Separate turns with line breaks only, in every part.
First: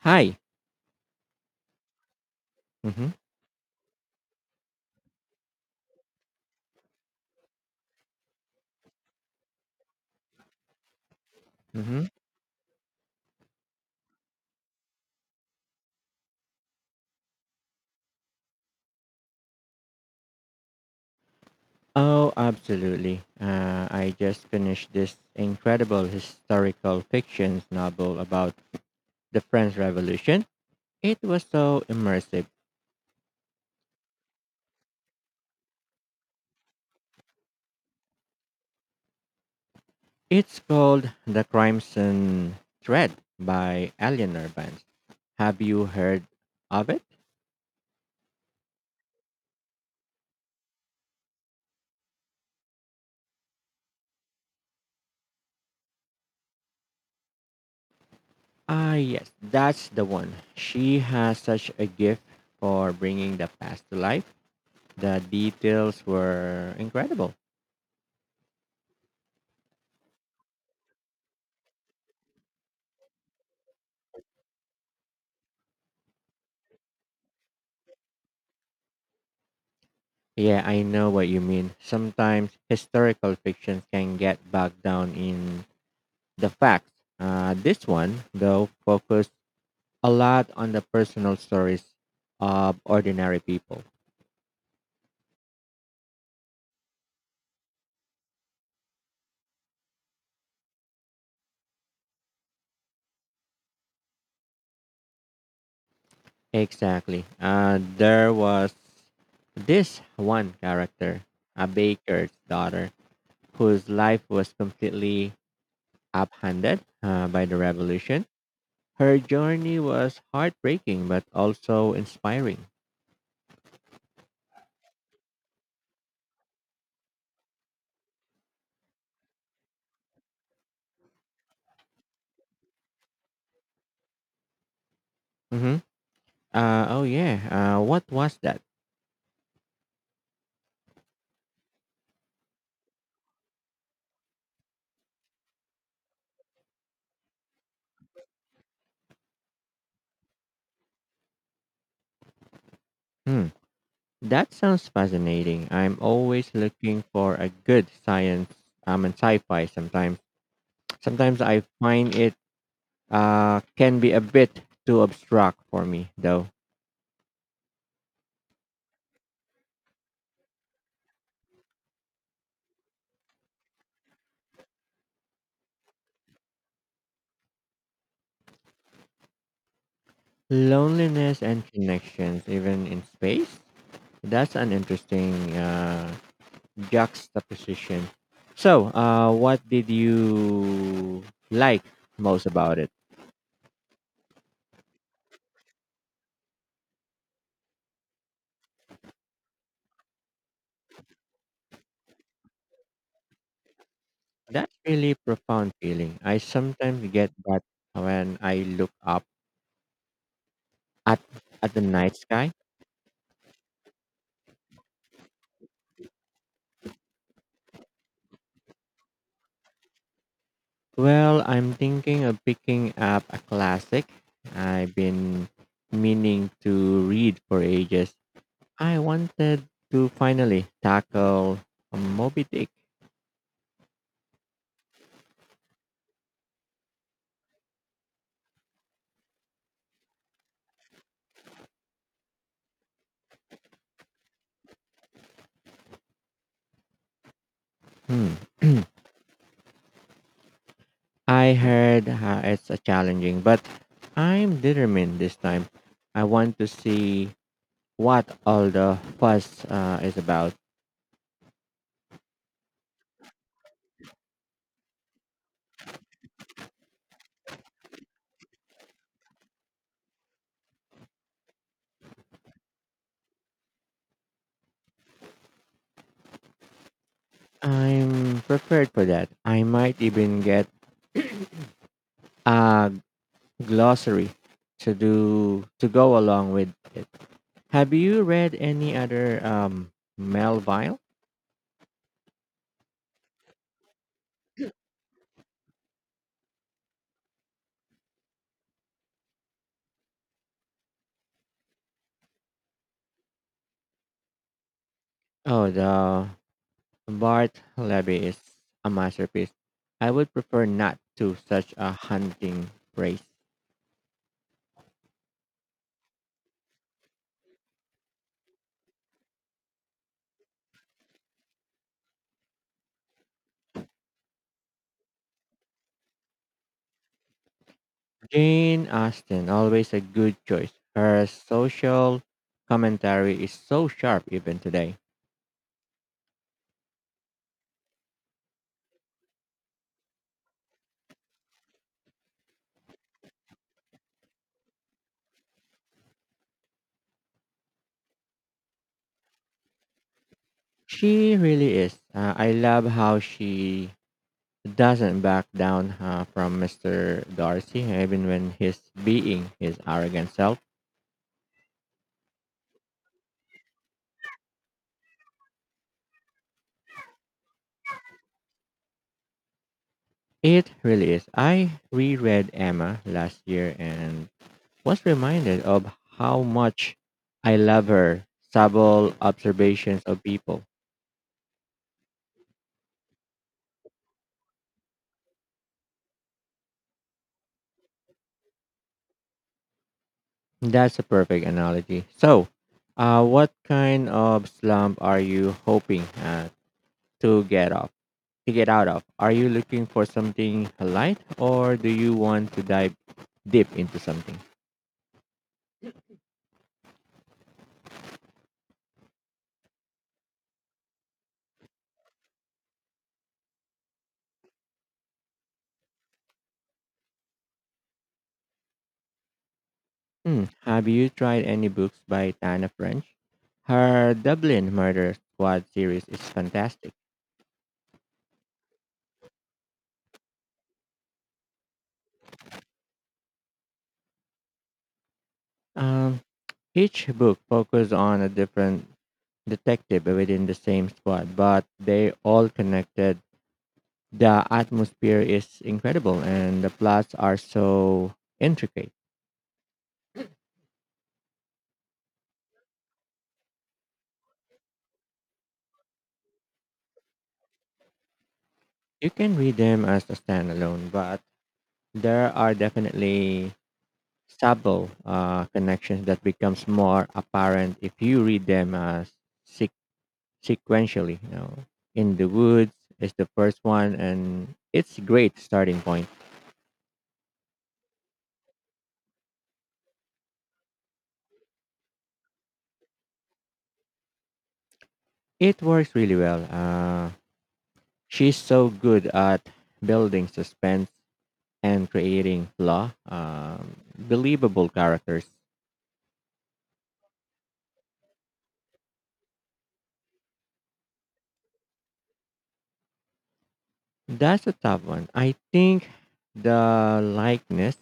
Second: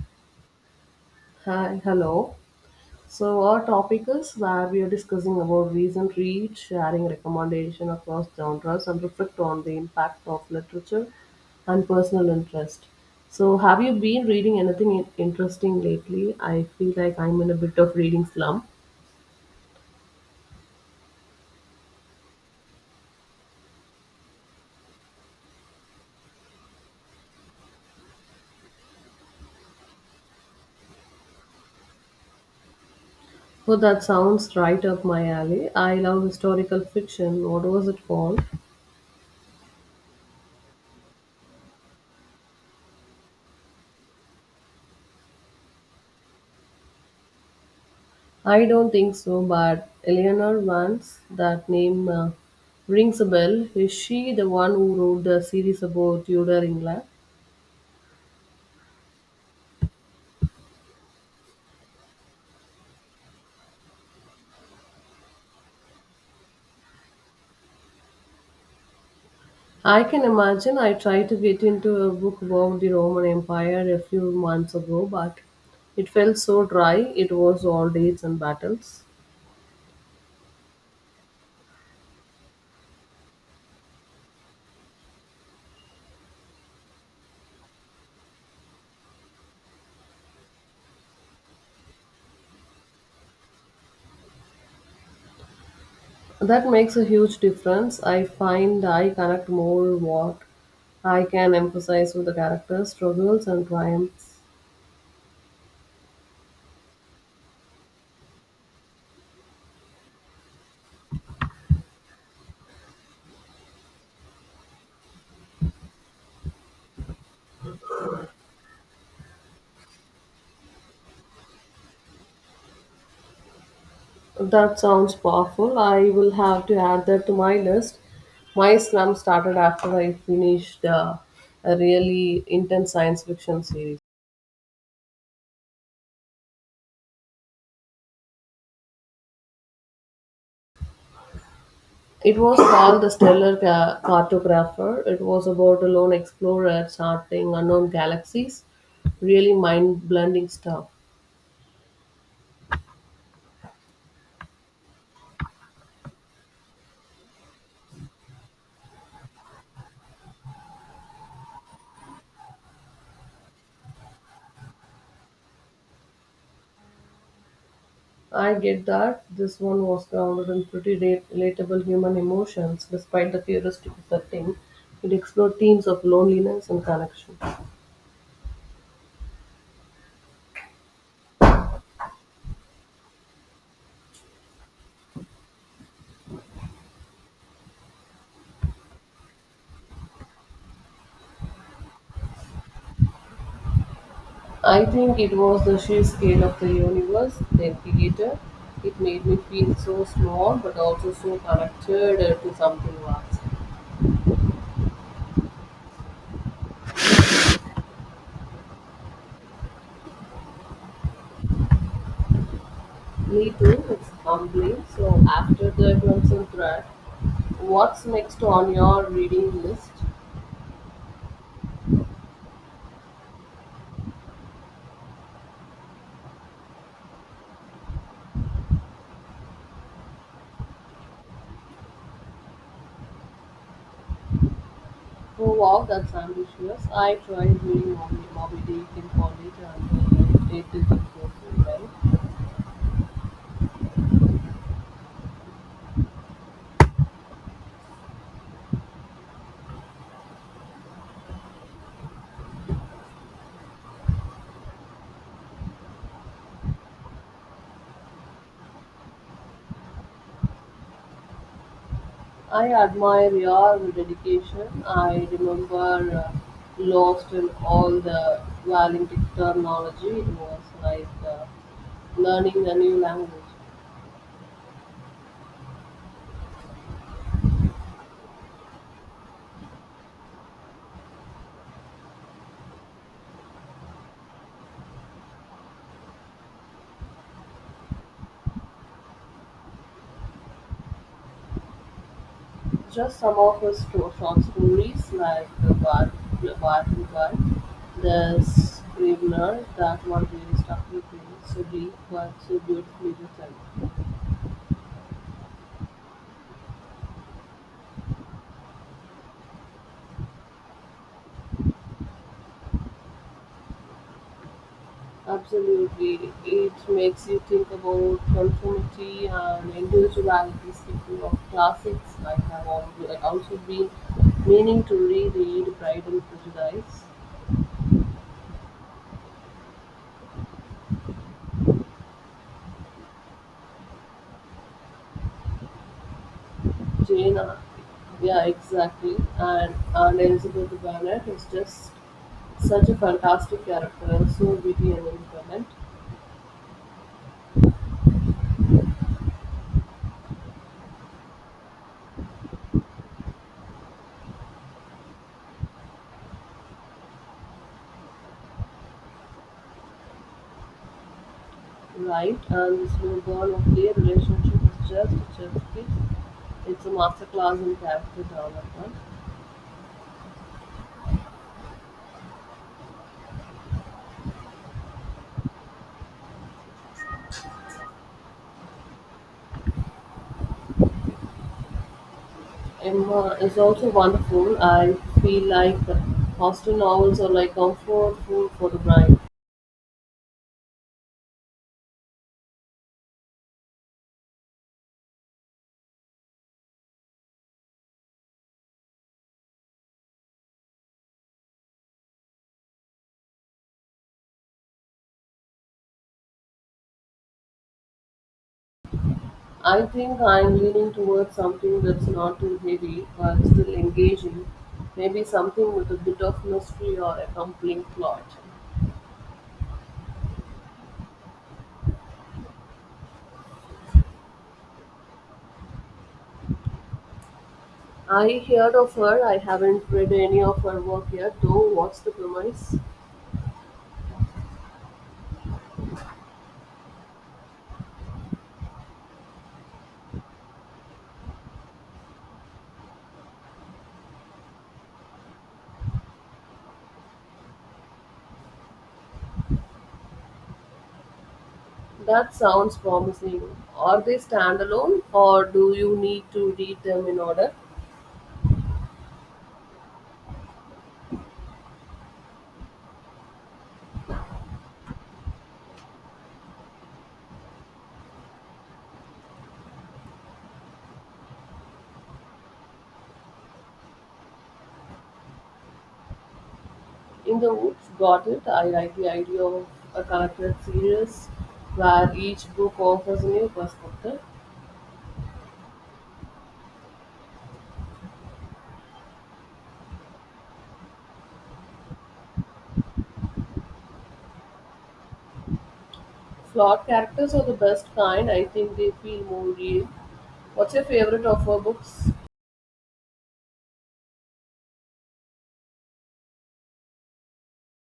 Hi.
Hi, hello.
Mm-hmm.
So our topic is where we are discussing about recent read, sharing recommendation across genres, and reflect on the impact of literature and
Mm-hmm.
personal interest. So have you been reading anything interesting lately? I feel like I'm in a bit of reading slump.
Oh, absolutely. I just finished this incredible historical fiction novel about the French Revolution. It was so immersive.
Oh, that sounds right up my alley. I love historical fiction. What was it called?
It's called The Crimson Thread by Eleanor Vance. Have you heard of it?
I don't think so, but Eleanor Vance, that name rings a bell. Is she the one who wrote the series about Tudor England?
Ah, yes, that's the one. She has such a gift for bringing the past to life. The details were incredible.
I can imagine I tried to get into a book about the Roman Empire a few months ago, but it felt so dry. It was all dates and battles.
Yeah, I know what you mean. Sometimes historical fictions can get bogged down in the facts. This one, though, focused a lot on the personal stories of ordinary people.
That makes a huge difference. I find I connect more what I can emphasize with the characters' struggles and triumphs.
Exactly. There was this one character, a baker's daughter, whose life was completely upended by the revolution. Her journey was heartbreaking but also inspiring.
That sounds powerful. I will have to add that to my list. My slump started after I finished a really intense science fiction series.
Mhm. Oh yeah. What was that?
It was called The Stellar Cartographer. It was about a lone explorer charting unknown galaxies. Really mind blending stuff.
Hmm. That sounds fascinating. I'm always looking for a good science and sci-fi sometimes. Sometimes I find it can be a bit too abstract for me though.
I get that. This one was grounded in pretty relatable human emotions despite the futuristic setting. It explored themes of loneliness and connection.
Loneliness and connections even in space. That's an interesting juxtaposition. So, what did you like most about it?
I think it was the sheer scale of the universe, the theater. It made me feel so small but also so connected to something vast.
That's really profound feeling. I sometimes get that when I look up at at the night sky.
Me too, it's humbling. So, after the Crimson Thread, what's next on your reading list?
Well, I'm thinking of picking up a classic I've been meaning to read for ages. I wanted to finally tackle Moby Dick.
Oh wow, that's ambitious. I tried reading Moby Dick in college and it didn't go so well.
Hmm. I heard it's a challenging, but I'm determined this time. I want to see what all the fuss is about.
I admire your dedication. I remember uh, lost in all the Valintic terminology. It was like learning a new language.
I'm prepared for that. I might even get a glossary to go along with it. Have you read any other Melville?
Just some of his short stories, like the Bar- Bar, the Scrivener, that one really stuck with me so deep but so beautifully written.
Oh, the Bart Levy is a masterpiece. I would prefer not to such a hunting race.
Absolutely. It makes you think about conformity and individuality. Speaking of classics, I have also been meaning to reread Pride and Prejudice.
Jane Austen, always a good choice. Her social commentary is so sharp even today.
Jane, uh, yeah, exactly. And Elizabeth Bennet is just such a fantastic character and so witty and independent,
She really is. I love how she doesn't back down from Mr. Darcy, even when he's being his arrogant self.
right? And the slow burn of their relationship is just a chef's kiss. It's a masterclass in character development.
It really is. I reread Emma last year and was reminded of how much I love her subtle observations of people.
Emma is also wonderful. I feel like hostel novels are like comfort food for the brain.
That's a perfect analogy. So, what kind of slump are you hoping to get off? To get out of? Are you looking for something light, or do you want to dive deep into something?
I think I'm leaning towards something that's not too heavy but still engaging. Maybe something with a bit of mystery or a compelling plot.
Hmm. Have you tried any books by Tana French? Her Dublin Murder Squad series is fantastic.
I heard of her. I haven't read any of her work yet, though. What's the premise?
Um, each book focuses on a different detective within the same squad, but they all connected. The atmosphere is incredible, and the plots are so intricate.
That sounds promising. Are they standalone, or do you need to read them in order?
You can read them as a standalone, but there are definitely subtle connections that becomes more apparent if you read them as sequentially. You know, in the woods is the first one, and it's great starting point.
In the Woods Got It, I like the idea of a collected series where each book offers a new perspective.
It works really well. She's so good at building suspense and creating believable characters.
Flawed characters are the best kind, I think they feel more real. What's your favorite of her books?
That's a tough one. I think the likeness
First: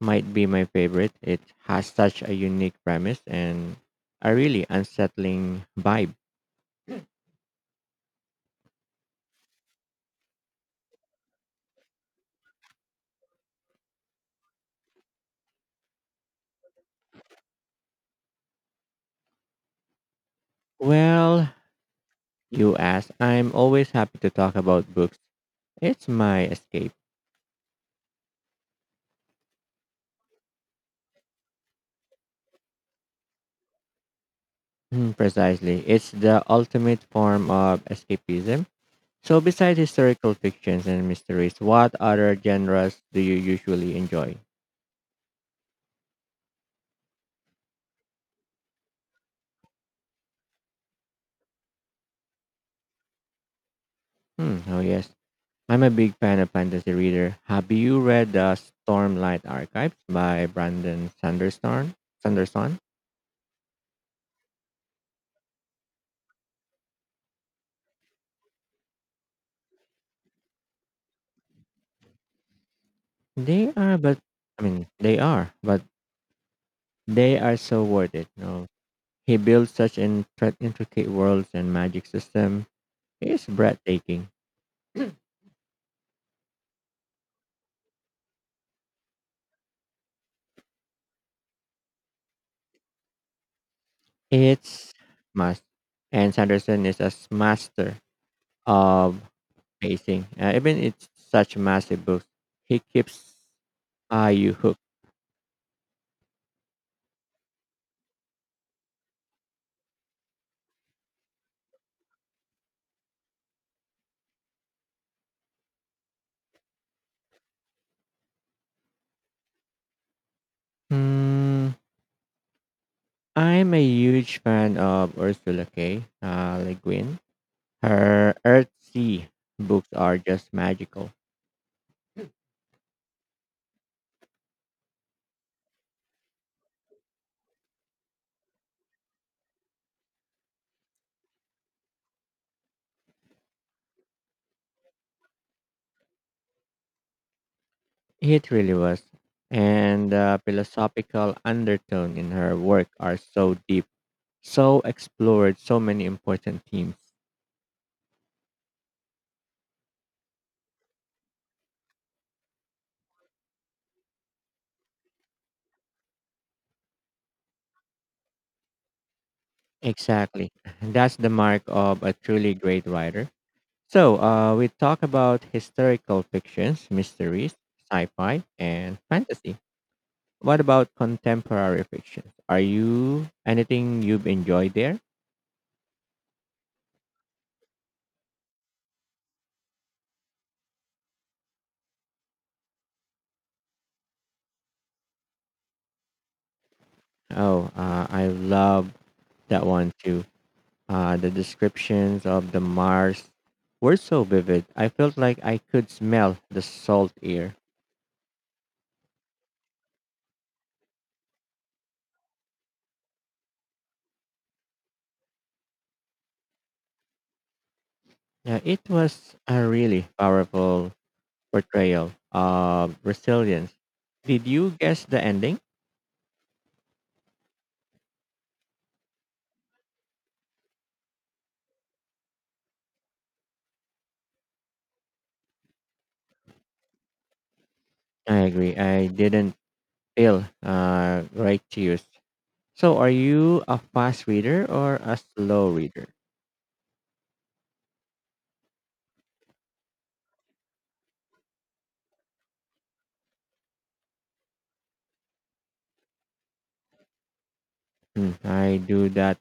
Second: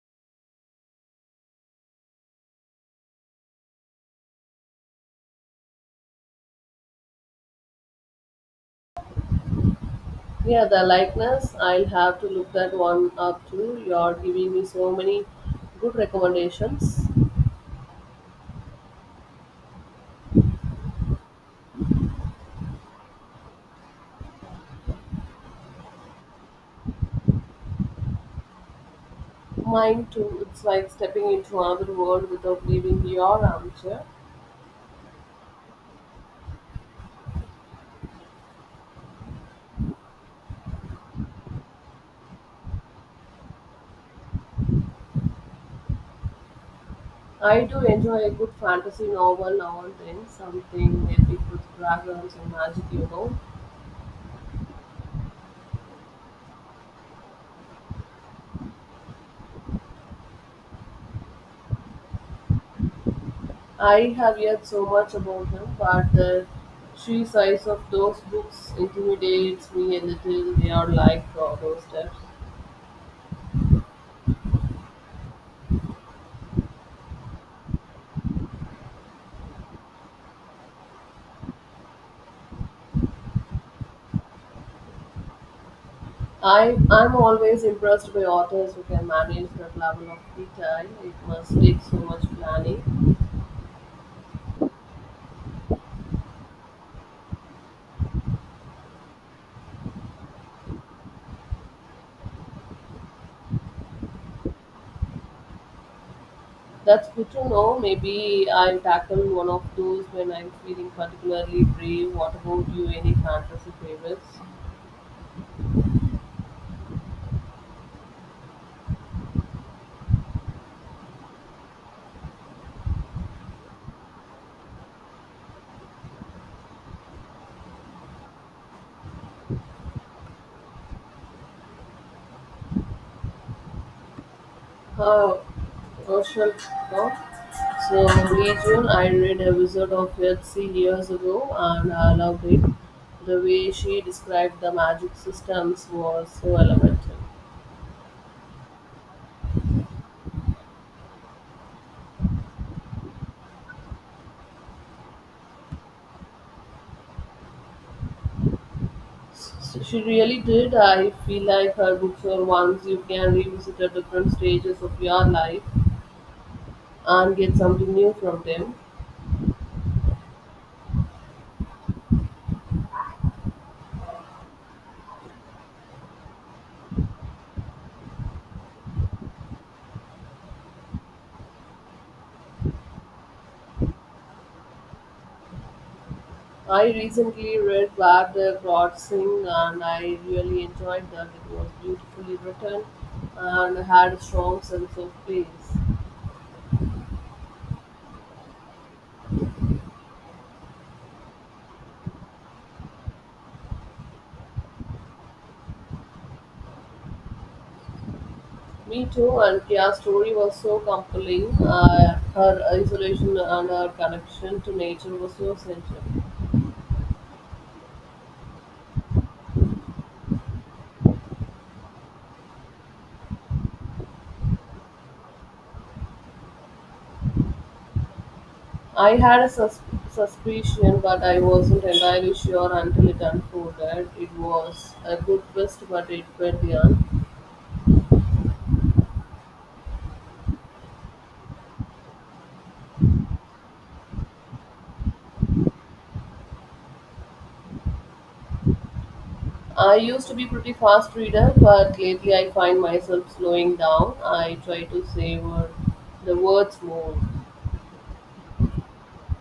might be my favorite. It has such a unique premise and a really unsettling vibe.
Yeah, the likeness, I'll have to look that one up too. You're giving me so many good recommendations.
Well, you asked. I'm always happy to talk about books. It's my escape.
Mine too, it's like stepping into another world without leaving your armchair.
Mm, precisely. It's the ultimate form of escapism. So, besides historical fictions and mysteries, what other genres do you usually enjoy?
I do enjoy a good fantasy novel now and then, something epic with dragons and magic, you know.
Hmm, oh, yes. I'm a big fan of fantasy reader. Have you read the Stormlight Archives by Brandon Sanderson? Sanderson?
I have heard so much about them, but the sheer size of those books intimidates me a little. They are like monsters.
They are, but I mean, they are, but they are so worth it. No, he built such an intricate worlds and magic system. It's breathtaking.
I'm always impressed by authors who can manage that level of detail. It must take so much planning.
It's must. And Sanderson is a master of pacing. Even it's such massive books, he keeps you hooked.
That's good to know. Maybe I'll tackle one of those when I'm feeling particularly brave. What about you? Any fantasy favorites?
Hmm, I'm a huge fan of Ursula K. Le Guin. Her Earthsea books are just magical.
Her Herschel Poe. So May June, I read A Wizard of Earthsea years ago, and I loved it. The way she described the magic systems was so elemental.
It really was. And the philosophical undertone in her work are so deep, so explored so many important themes.
So she really did. I feel like her books are ones you can revisit at different stages of your life and get something new from them.
Exactly. That's the mark of a truly great writer. So, we talk about historical fictions, mysteries, sci-fi, and fantasy. What about contemporary fictions? Are you anything you've enjoyed there?
I recently read Where the Gods Sing and I really enjoyed that. It was beautifully written and had a strong sense of place.
Oh, I love that one too. The descriptions of the Mars were so vivid. I felt like I could smell the salt air.
Me too, and Kia's story was so compelling. Her isolation and her connection to nature was so central.
Yeah, it was a really powerful portrayal of resilience. Did you guess the ending?
I had a suspicion, but I wasn't entirely sure until it unfolded. It was a good twist, but it went beyond
I agree. I didn't feel right to use. So, are you a fast reader or a slow reader?
I used to be pretty fast reader, but lately I find myself slowing down. I try to savor the words more.
Hmm, I do that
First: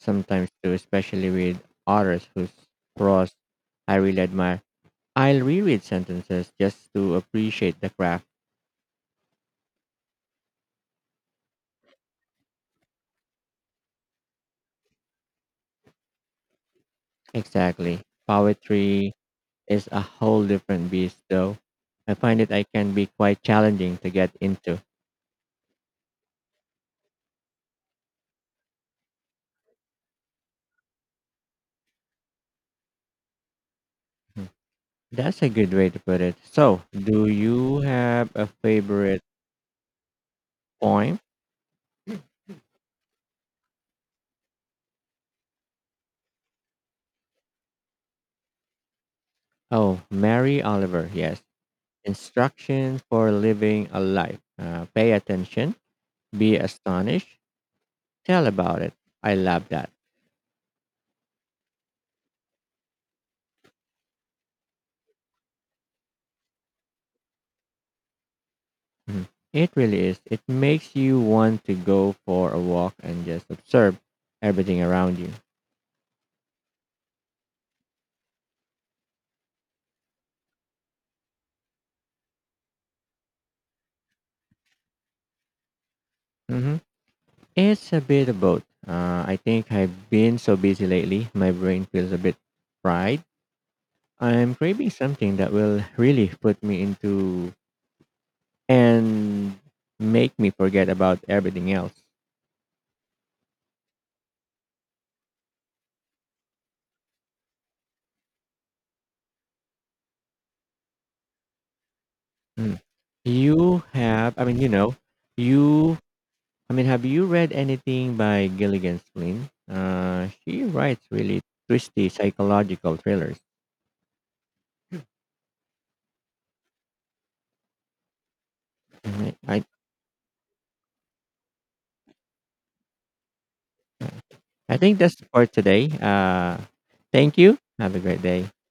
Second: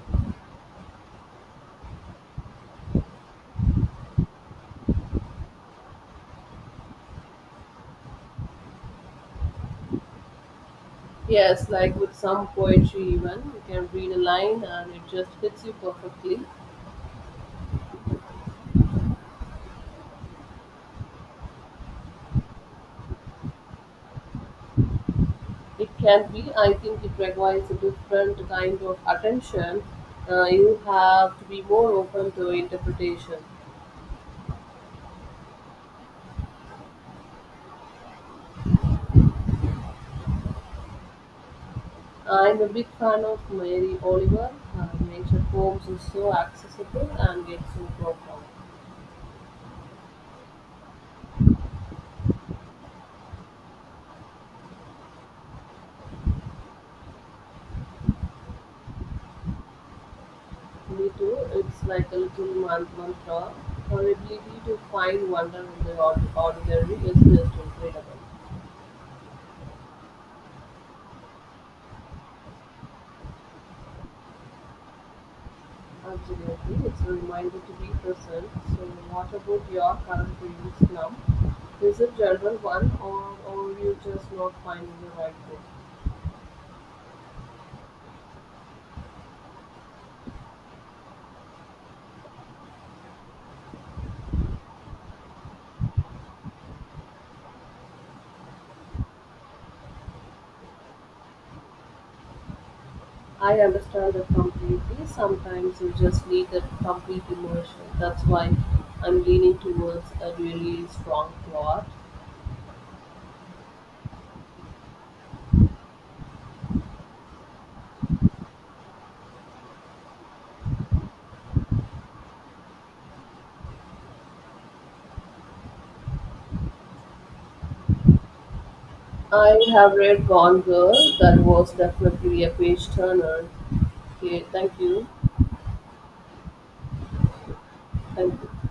sometimes too, especially with authors whose prose I really admire. I'll reread sentences just to appreciate the craft.
Yes, like with some poetry even, you can read a line and it just hits you perfectly.
Exactly. Poetry is a whole different beast, though. I find it I can be quite challenging to get into.
It can be, I think it requires a different kind of attention. You have to be more open to interpretation.
That's a good way to put it. So, do you have a favorite poem?
I'm a big fan of Mary Oliver. Her nature poems is so accessible and yet so profound.
Oh, Mary Oliver, yes. Instructions for living a life. Pay attention, be astonished, tell about it. I love that.
Me too. It's like a little mantra. Her ability to find wonder in the ordinary is just incredible.
Mhm. It really is. It makes you want to go for a walk and just observe everything around you.
Absolutely. It's a reminder to be present. So, what about your current readings now? Is it general one or you just not finding the right book?
Hmm, it's a bit of both. I think I've been so busy lately, my brain feels a bit fried. I'm craving something that will really put me into and make me forget about everything else.
I understand that completely. Sometimes you just need that complete immersion. That's why I'm leaning towards a really strong plot
Mm. You have, I mean, you know, you, I mean, have you read anything by Gilligan Flynn? She writes really twisty psychological thrillers. Mhm.
I have read Gone Girl. That was definitely a page turner. Okay,
I
thank
think
you.
that's for today. Thank you. Have a great
Thank
day.
you.